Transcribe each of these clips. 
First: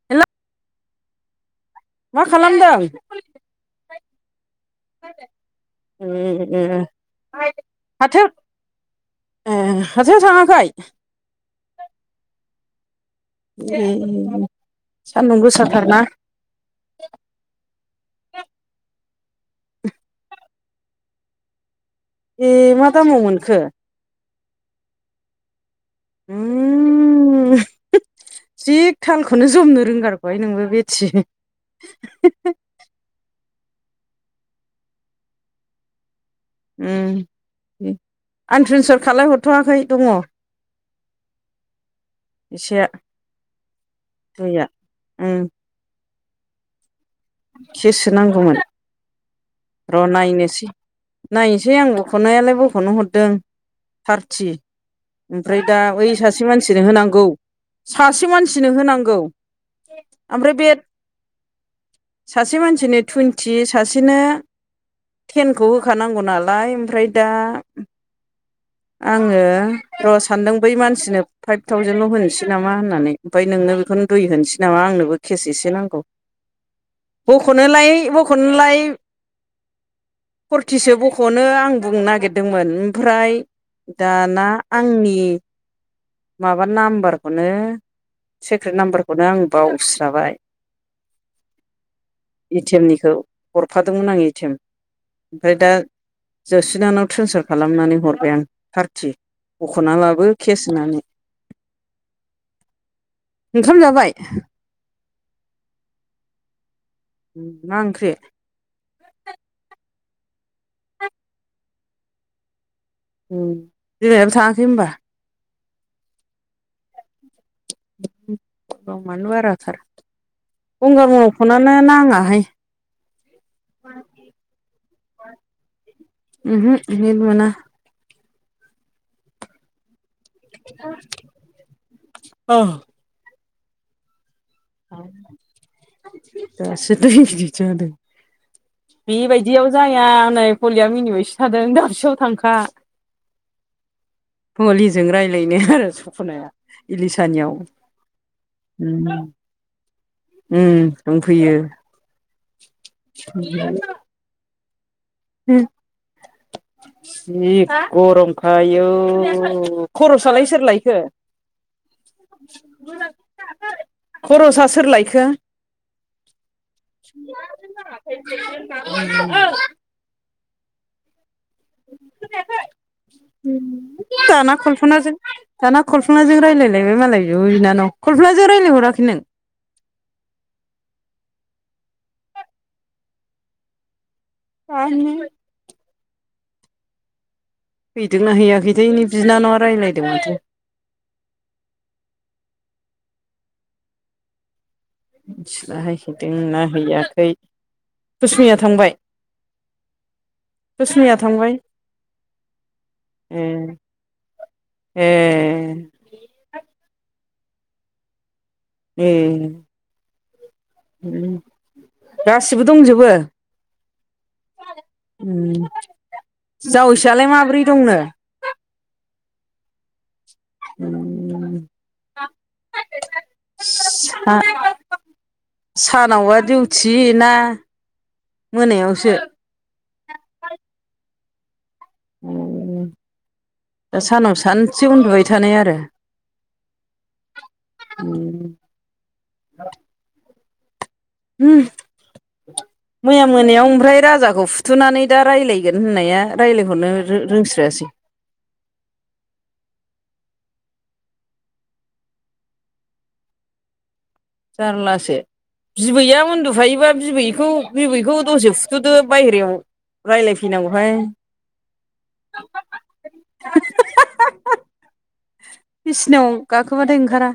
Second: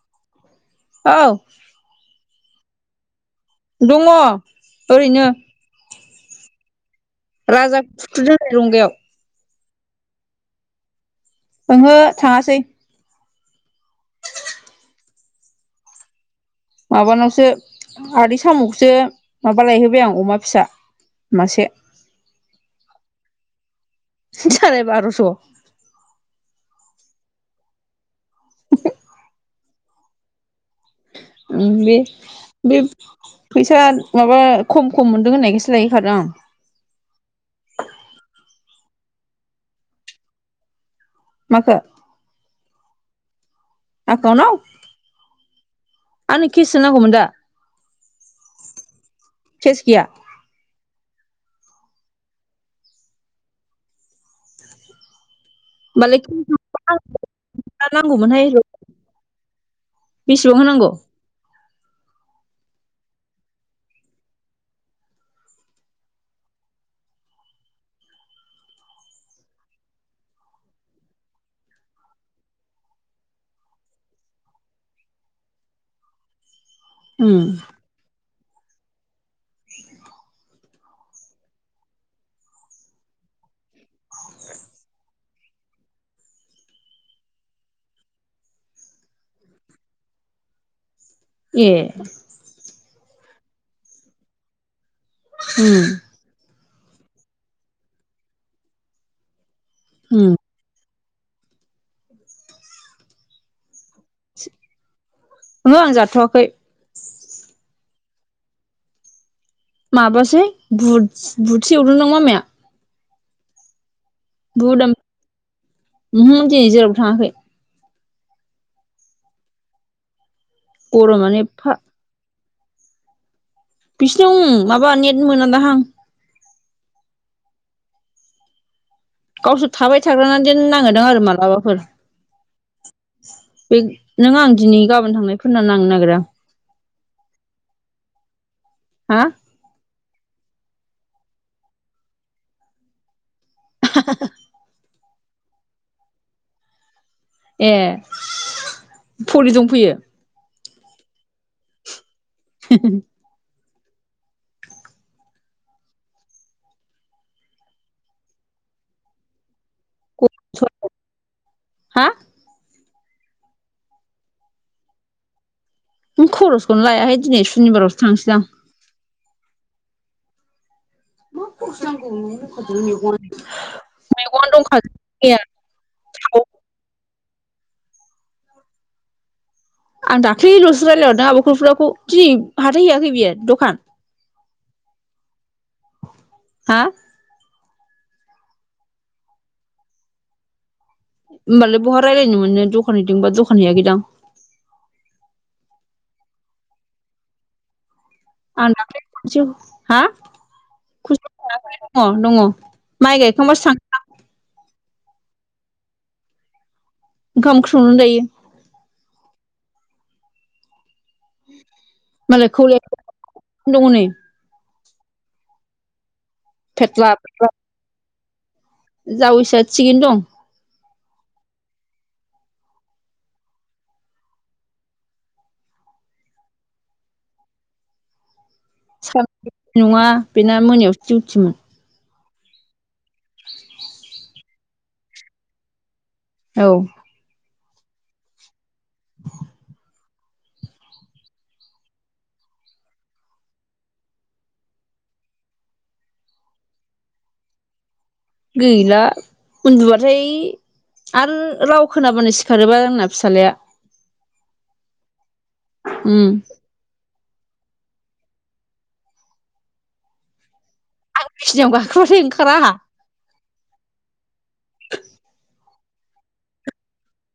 [inaudible] औ। मा खालामदों? दङ' ओरैनो ए राजा हाथायाव फुथुदों नै जंगायाव ए हाथथायाव थाङाखै? ओहो थाङासै। ए ए सान्दुं गोसाथारना। माबानावसो आदै साम'खौसो माबा लायहोबाय आं अमा फिसा मासे। एमा दामाव मोनखो? साराय बार'स'। उमम। जिख थालखौनो जमनो रोंगारगौहाय नोंबो बेती ओम बे फैसा माबा खम खम मोनदों होननायखायसो लायहोखादों आं। आं ट्रेन्सफार खालामलायहरथ'वाखै दंङ'। माखो? फैसाया एकाउन्टाव? उम आंनो केससो नांगौमोन दा। खेससो नांगौमोन केस र' गैया नायनोसै नायनोसै आं बख'नायालाय बख'नो हरदों थारथि ओमफ्राय दा ओइ होमबालाय सासे मानसिनो होनांगौ सासे नांगौमोनहाय मानसिनो होनांगौ ओमफ्राय बेसेबां बे होनांगौ? सासे मानसिनो टुइन्टि सासेनो टेनखौ होखानांगौ नालाय ओमफ्राय दा आङो र' सानदों बै मानसिनो फाइभ थावजेनल' होनोसै नामा होननानै। ओमफ्राय नोंनो बेखौनो दुइ होनोसै नामा आंनोबो केस एसे नांगौ। उम बख'नोलाय बख'नोलाय फरथिसो बख'नो आं बुंनो नागिरदोंमोन ओमफ्राय दाना आंनि माबा नाम्बारखौनो सेक्रेट नाम्बारखौनो आं बावस्राबाय ए एटिएम निखौ हरफादोंमोन आं एटिएम ओमफ्राय दा उम जसिनानाव ट्रेन्सफार खालामनानै हरबाय आं थारटि बख'ना लाबो उम केेस होनानै, ओंखाम जाबाय? ओंहो आं जाथ'वाखै मा ओंख्रे? माबासोहाय बुटसो एवदोंदां मामाया उम [unintelligible] बुदाम उमहो दिनै जेराव थाङाखै दामानो बाराथार गंगार मोननाव गरमानो एफा फनानो नाङाहाय बिसिनाव माबा नेट मोनादाहां उमहो नेट मोना गावसोर थाबाय थाग्रानादेन नाङोदां आरो माबलाबाफोर बै नों आं दिनै गाबोन थांनायफोरना नांनो नागिरा। [unintelligible] हा बिदियाव जाया नै हलिया मिनिबायसो थादों दाबसेयाव थांखा। [unintelligible] मुलिजों रायलायनो आरो सफ'नाया इलिसानियाव ओम सफलि दंफैयो उम दंफैयो [unintelligible] जि गरमखा आयौ खर'सालाय सोरलायखो हा खरसा सोर लायखो? [unintelligible] खरसखौनो लायाहाय दिनै सुनिबारावो थांसै आं [unintelligible] मेगन दाना दंखाजोबो कल्पनाजों मैया दाना कलफनाजों रायलायलायबाय मालाय बिब' बिनानाव कलफनाजों रायलायहराखै नों आं दाख्लैल'सो रायलायहरदों आब' खलफनाखौ दिनै हाथाय हैैयाखै बियो दखान [unintelligible] हा? हैदोंना हैैयाखै थाय नै बिनानावा रायलायदों माथो होमबालाय बहा रायलायनो मोननो दखान हैदोंबा दखान हैयाखै दां मिथिलाहाय हैदों ना हैयाखै। कुसमिया आं थांबाय दाख्लै खनसेयाव हा कुसमिया थांबाय [unintelligible] दङ दङ माइ ए गायखांबासो थां ए ओंखाम ओंख्रि संनानै जायो। ए मालाय गासिबो खौलायगासिनो दंजोबो दङ नै उम फेथ्ला जावैसोआलाय फेथ्ला माबोरै दंनो जावैसोआ थिगैनो दं। उम सा सानावबा डिउथि ना मोनायावसो सानाव दिउटि नङा बेना मोनायावसो दिउटिमोन। अ दा सानाव सानसे उन्दुबाय थानाय आरो औ उम [unintelligible] उम मैया मोनायाव ओमफ्राय राजाखौ फुथुनानै दा रायलायगोन होननाया रायलायहरनो रो-रोंस्रायासै गैला उन्दुबाथाय आरो राव खोनाबानो सिखारोबा आंना फिसालाया। जारलासो उम बिबैया उन्दुफायोबा बिबैखौ बिबैखौ दसे फुथ'दो बायहेरायाव रायलायफैनांगौहाय। आं बिसिनियाव गाखोबाथाय ओंखारा आहा [unintelligible] बिसिनायाव गाखोबाथाय ओंखारा।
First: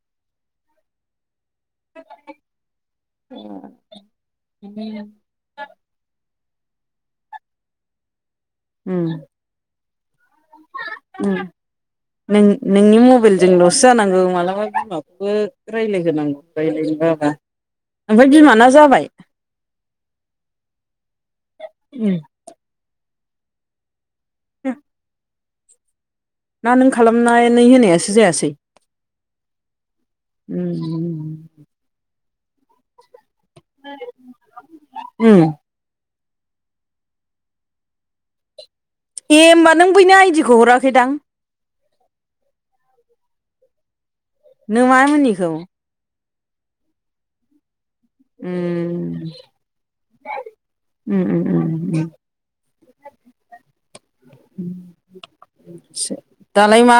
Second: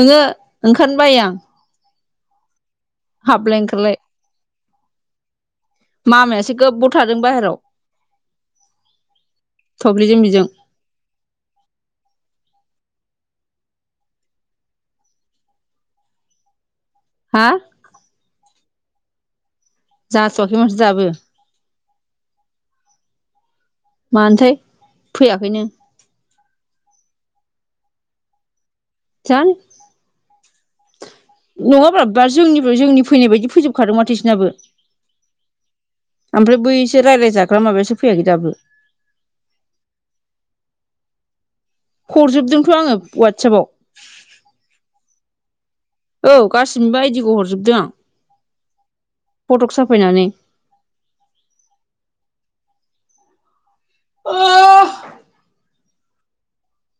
ओंङो ओंखारनो बायो आं। हाबलाय ओंखारलाय [inaudible] मामायासो गोबाव थादों बाहेराव। उम। थब्लिजों बिजों। उम नों नोंनि मबाइलजों लस जानांगौ मालाबा बिमाखौबो रायलायगोन आं रायलायनोबाबा हा ओमफाय बिमाना जाबाय जाथ'आखै माथो दाबो उम। मानोथाय फैयाखैनो। ना नों खालामनानै होनायासो जायासै। जानो उम नङाब्ला बा जोंनिफ्राय जोंनि फैनाय बायदि फैजोब। खादों माथो इसोरनाबो उम ओमफ्राय बैसो रायज्लायजाग्रा माबायासो फैयाखै दाबो। ए होनोमबा नों बैनि आइडिखौ हराखैदां? हरजोबदोंथ' आङो वाटसपाव। नों मा होनिखौ औ गासिनिबो आयदिखौ हरजोबदों आं। उम। फटक साफायनानै उम उम उम। उम बिदिसो। दालाय मा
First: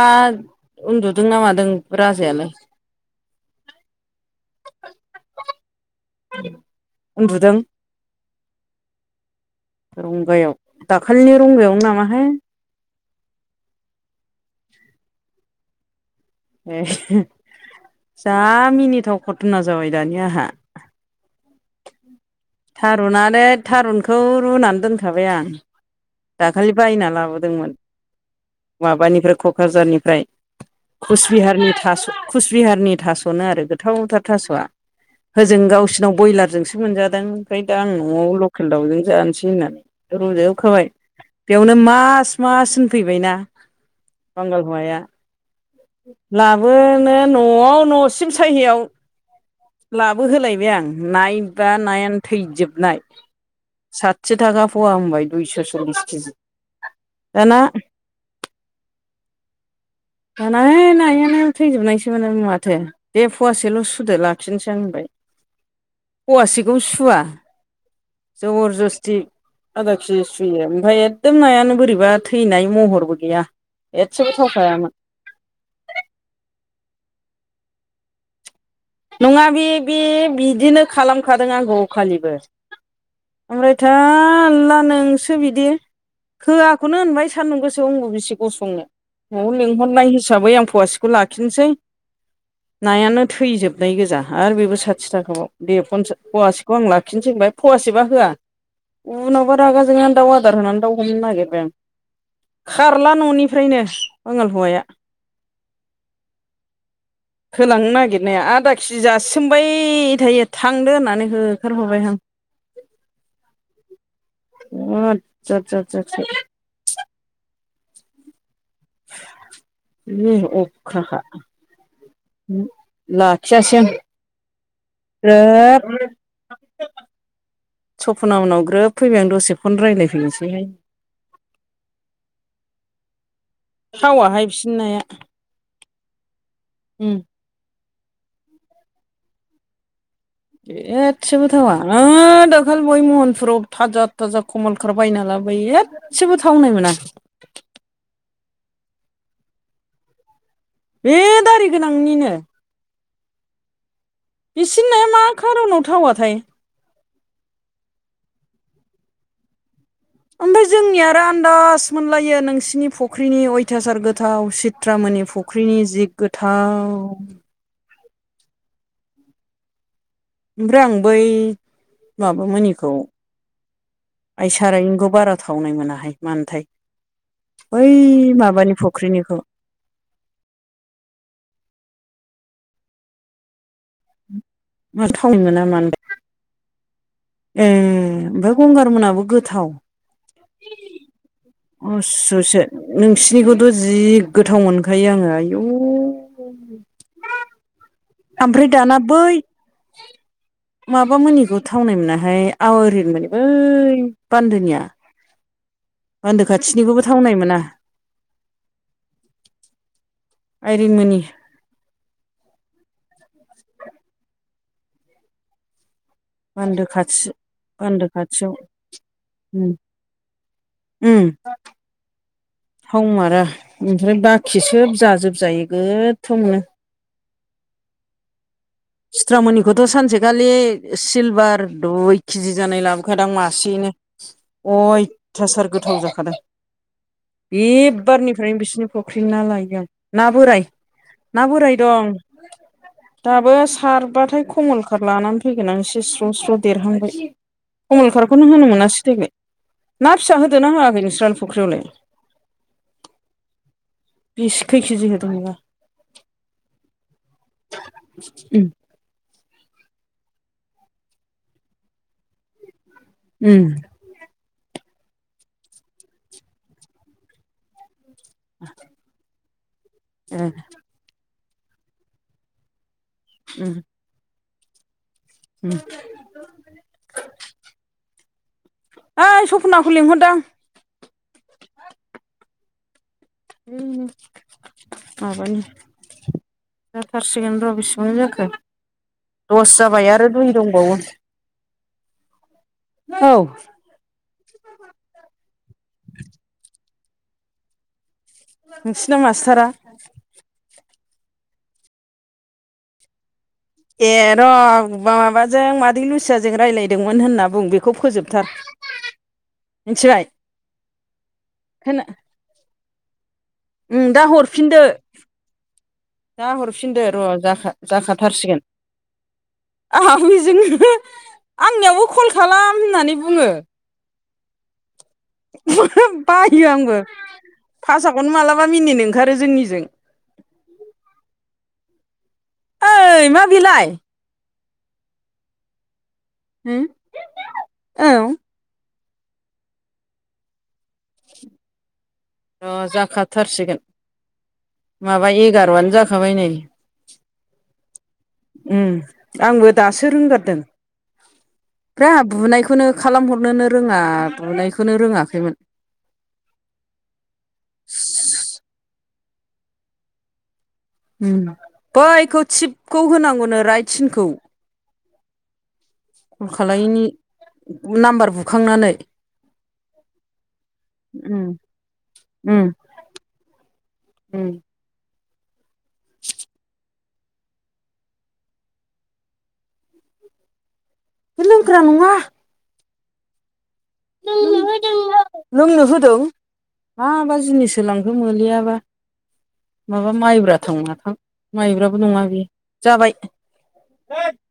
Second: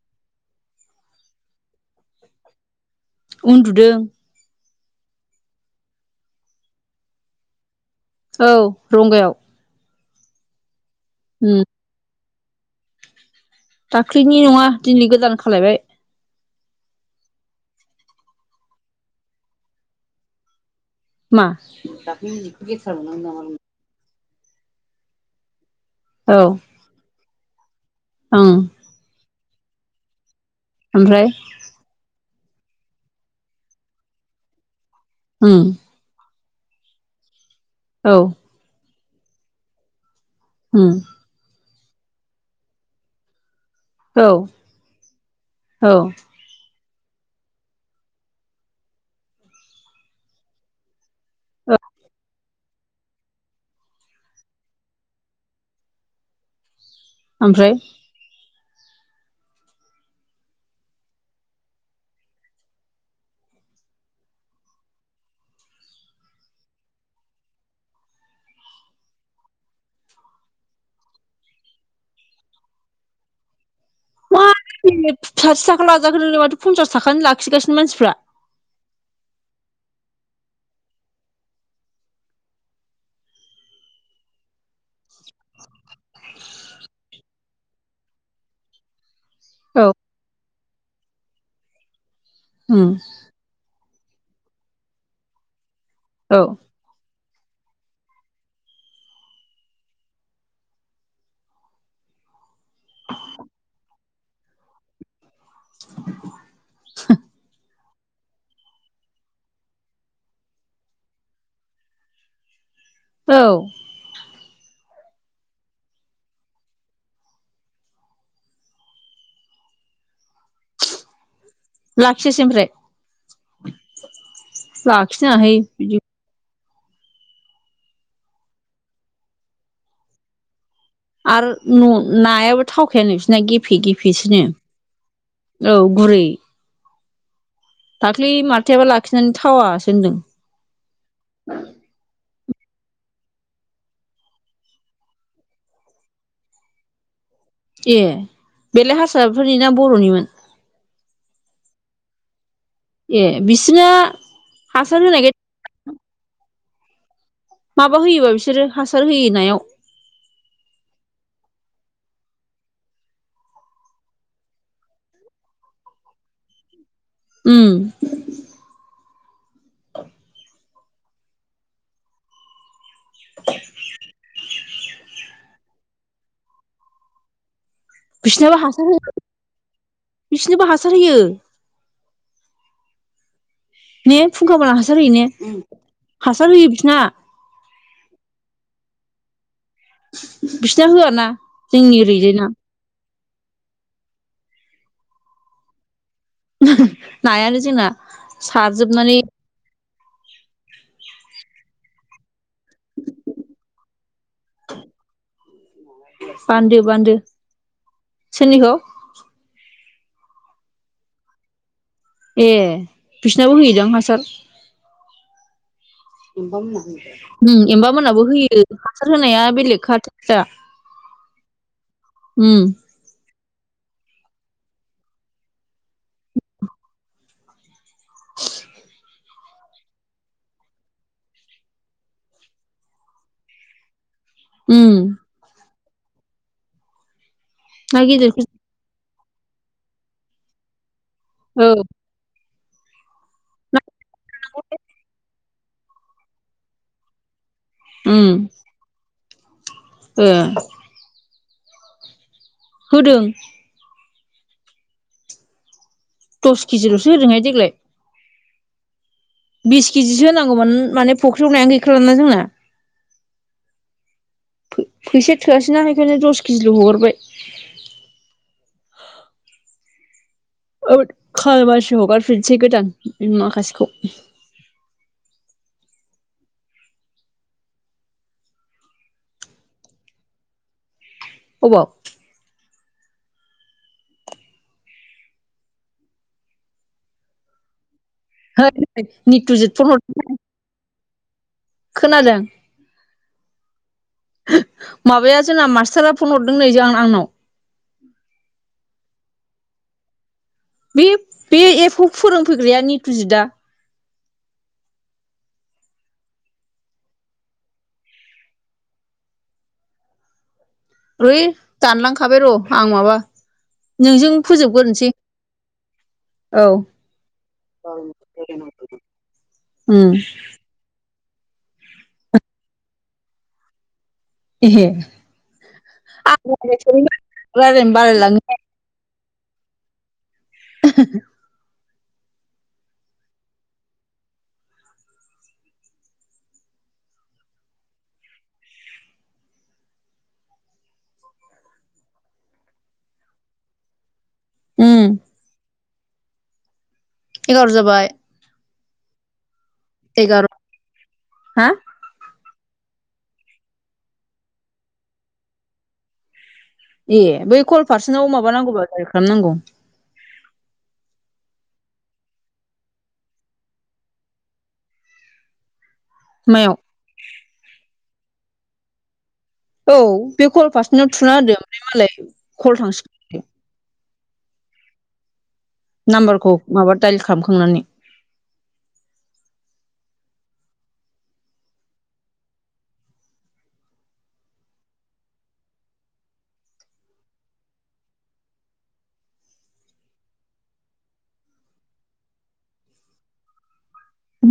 उन्दुदों ना मादों राजायालाय? उन्दुदों। उन्दुदों। औ रंगायाव। रंगायाव दाखालिनि उम रंगायावनो नामाहाय? दाख्लिनि नङा दिनै गोदान खालायबाय। ए जा मिनिथाव घथना जाबाय दानि आंहा। मा? थारुनानो थारुनखौ रुनानै दोनखाबाय आं। औ दाखालि बायना लाबोदोंमोन ओं माबानिफ्राय क'क्राझारनिफ्राय ओमफ्राय कुचबिहारनि थास' कुचबिहारनि थास'नो आरो गोथाव गोथाव थास'आ। उम होओजों गावसिनाव ब्रयलारजोंसो मोनजादों ओमफ्राय दा आं औ न'आव लकेल दावजों जानोसै होननानै उम रुजोबखाबाय बेयावनो मास मासन फैबायना औ बांगाल हौवाया। औ लाबोनो न'आव न'सिम सहियाव लाबोहोलायबाय आं। नायबा नायानो थैजोबनाय साथि थाखा फवा होनबाय दुइस' [inaudible] केजि दाना ओमफ्राय दाना नायानो थैजोबनायसोमोन माथो। दे फवासेल' सुदो लाखिनोसै आ होनबाय फवासेखौ सुवा जबर जस्थि आदा केजि सुयो ओमफ्राय एकदम नायानो बोरैबा थैनाय महरबो गैया। एसेबो मा थावखायामोन। साथि थाखा लाजागोन होनों माथ' पन्सास थाखानि लाखिगासिनो मानसिफ्रा। नङा बे बे बिदिनो खालामखादों आंखौ अखालिबो। ओमफ्राय थाला नोंसो बिदि होआखौनो होनबाय सान्दुं गोसो अंग बेसे गसंनो। न'आव औ लिंहरनाय हिसाबै आं फवासेखौ लाखिनोसै उम नायानो थैजोब है गोजा आरो बेबो साथि थाखाबाव दे फन्सा औ फवासेखौ आं लाखिनोसै होनबाय फवासेबो होआ। उनावबा रागा जोंनो दाउ आदार होनानै दा हमनो नागिरबाय आं। खारला न'निफ्रायनो बांगाल हौवाया होलांनो नागिरनाया आदा खि जासिमबाय थायो थांदो होननानै होखारहरबायहां औ बिराद जाद जाद जाद जाद उम अ अख्राखा लाखियासै लाखियासै आं। लाखिनाङा हाय ग्रोब बिदि। सपना उनाव ग्रोब फैबाय आं दसे फन रायज्लायफैनोसैहाय। आरो नायाबो थावखायानो बिसिरना गे फिगिफिसिनो थावाहाय बिसिनि नाया औ गुरै उम दाख्लै माथाययाबो लाखिनानै थावासो होनदों एसेबो थावा आरो दाखालै बावै महनफुराव थाजा थाजा कमलखार बायना लाबोयनो एसेबो थावनाय मोना दे बेलाय हारसाफोरनि ना बर'निमोन बे दारि गोनांनिनो ए बिसिना बिसोरना हासार मा होनायखाय खार'नाव थावाथाय माबा होयोबा बिसोरो हासार होयो नायाव ओमफ्राय जोंनिया आरो आदाज मोनलायो नोंसिनि फुख्रिनि अयथासार गोथाव सित बट्रामनि फुख्रिनि जिग गोथाव ओम ओमफ्राय आं बै माबामनिखौ [inaudible] आइ सारायंखौ बारा थावनाय मोनाहाय मानोथाय बै माबानि फुख्रिनिखौ बिसोरनोबो हासार होयो ने फुंखाबाला हासार मा होयो ने थावनाय मोना मानोथाय हासार होयो बिसोरना ए ओमफ्राय गंगार मोनाबो गोथाव बिसिना होयाना जोंनि ओरैजाय ना असुसो नोंसिनिखौथ' जि गोथाव मोनखायो आङो आयु नायानो जोंना ओमफ्राय दाना सारजोबनानै बै माबा मोननिखौ थावनाय मोनाहाय आवारिमोन बान्दोनिया बान्दो खाथिनिखौबो बान्दो थावनाय मोना सोरनिखौ आइरिमोननि ए बिसनाबो होयोदां हासार मोनो बान्दो खाथि एमबा बान्दो मोनाबो खाथियाव होयो हासार होनाया उम बेलेग खाथार दा उम उम थावमारा ओमफ्राय बाखि सोब जाजोबजायो गोथावनो [inaudible] सिथ्रामोनिखौथ' सानसेखालि सिलभार दुइ केजि जानाय लाबोखादों आं मासेयैनो उम अयथासार गोथाव जाखादों बे ना गिदिरफोर बारनिफ्रायनो बिसोर फख्रि ना लायगोन ना बोराय ना औ बोराय दं दाबो खारबाथाय कमल क लानानै फैगोन आं एसे स्र' स्र' देरहांबाय कमलकाखौ उम नों होनो मोनासै देग्लाय ना ओ फिसा होदोना होआाखै नोंस्रानो फुख्रियावल होदों बेसे खै केजि होदोंबा दस केजिल'सो होदोंहाय देग्लाय उम बिस केजिसो होनांगौमोन माने फुख्रियावनायानो गैखालाना जोंना। उम फैसा थोआसैना बेखायनो दस केजिल' हगरबाय। [inaudible] [inaudible] औ खाबारसो हगारफिनसै गोदान उम माखासेखौ [inaudible] ओइ सपनाखौ लिंहरदां अबाव उम माबानि जाथारसिगोन र' बेसेबां जाखो है नितुजित दस फन हर जाबाय आरो दुइ दंबावो खोनादों औ माबाया जोंना मास्टारा फन हरदों नै जों आंनाव। नोंसिना मास्टारा। बे बे एप खौ फोरोंफैग्राया नितुजिदआ ए र' माबाजों मादै लुसियाजों रायज्लायदोंमोन होनना बुं बेखौ फोजोबथार। मिथिबाय। है खोना दानलांखाबाय र' आं माबा उम दा नोंजों फोजोबग्रोनोसै। जा हरफिनदों र' जाखाथारसिगोन। उम आं जोंनो आंनियावबो कल खालाम होननानै बुङो। एहे आं बायो आंबो रायलायनो रायलायनो बासाखौनो बालायलाङो मालाबा- मिनिनो ओंखारो जोंनिजों। [inaudible] ओइ मा बिलाइ? होम औ र' जाखाथारसिगोन उम माबा एगार'आनो जाखाबाय नै। एगार जाबाय। उम आंबो दासो एगार' रोंगारदों। हा ब्रा बुनायखौनो खालामहरनोनो रोङा बुनायखौनो रोङाखैमोन। ए बै कल फारसेनाव माबा नांगौबा। खालामनांगौ। उम बैखौ थिबखौ होनांगौनो राइट सिनखौ। कल मायाव खालाय नानै नाम्बार बुखांनानै। औ बे कल फारसेनाव थुना उम होदो ओमफ्राय मालाय उम कल थांसिगोन। उम नाम्बारखौ माबा दाइल खालामखांनानै। बे लोंग्रा नङा। लोंनो होदों नों, लोंनो होदों। हा मा जिनिस होलांखो मोनलियाबा? माबा माइब्रा थां माथां माइब्राबो नङा बेयो जाबाय। [inaudible]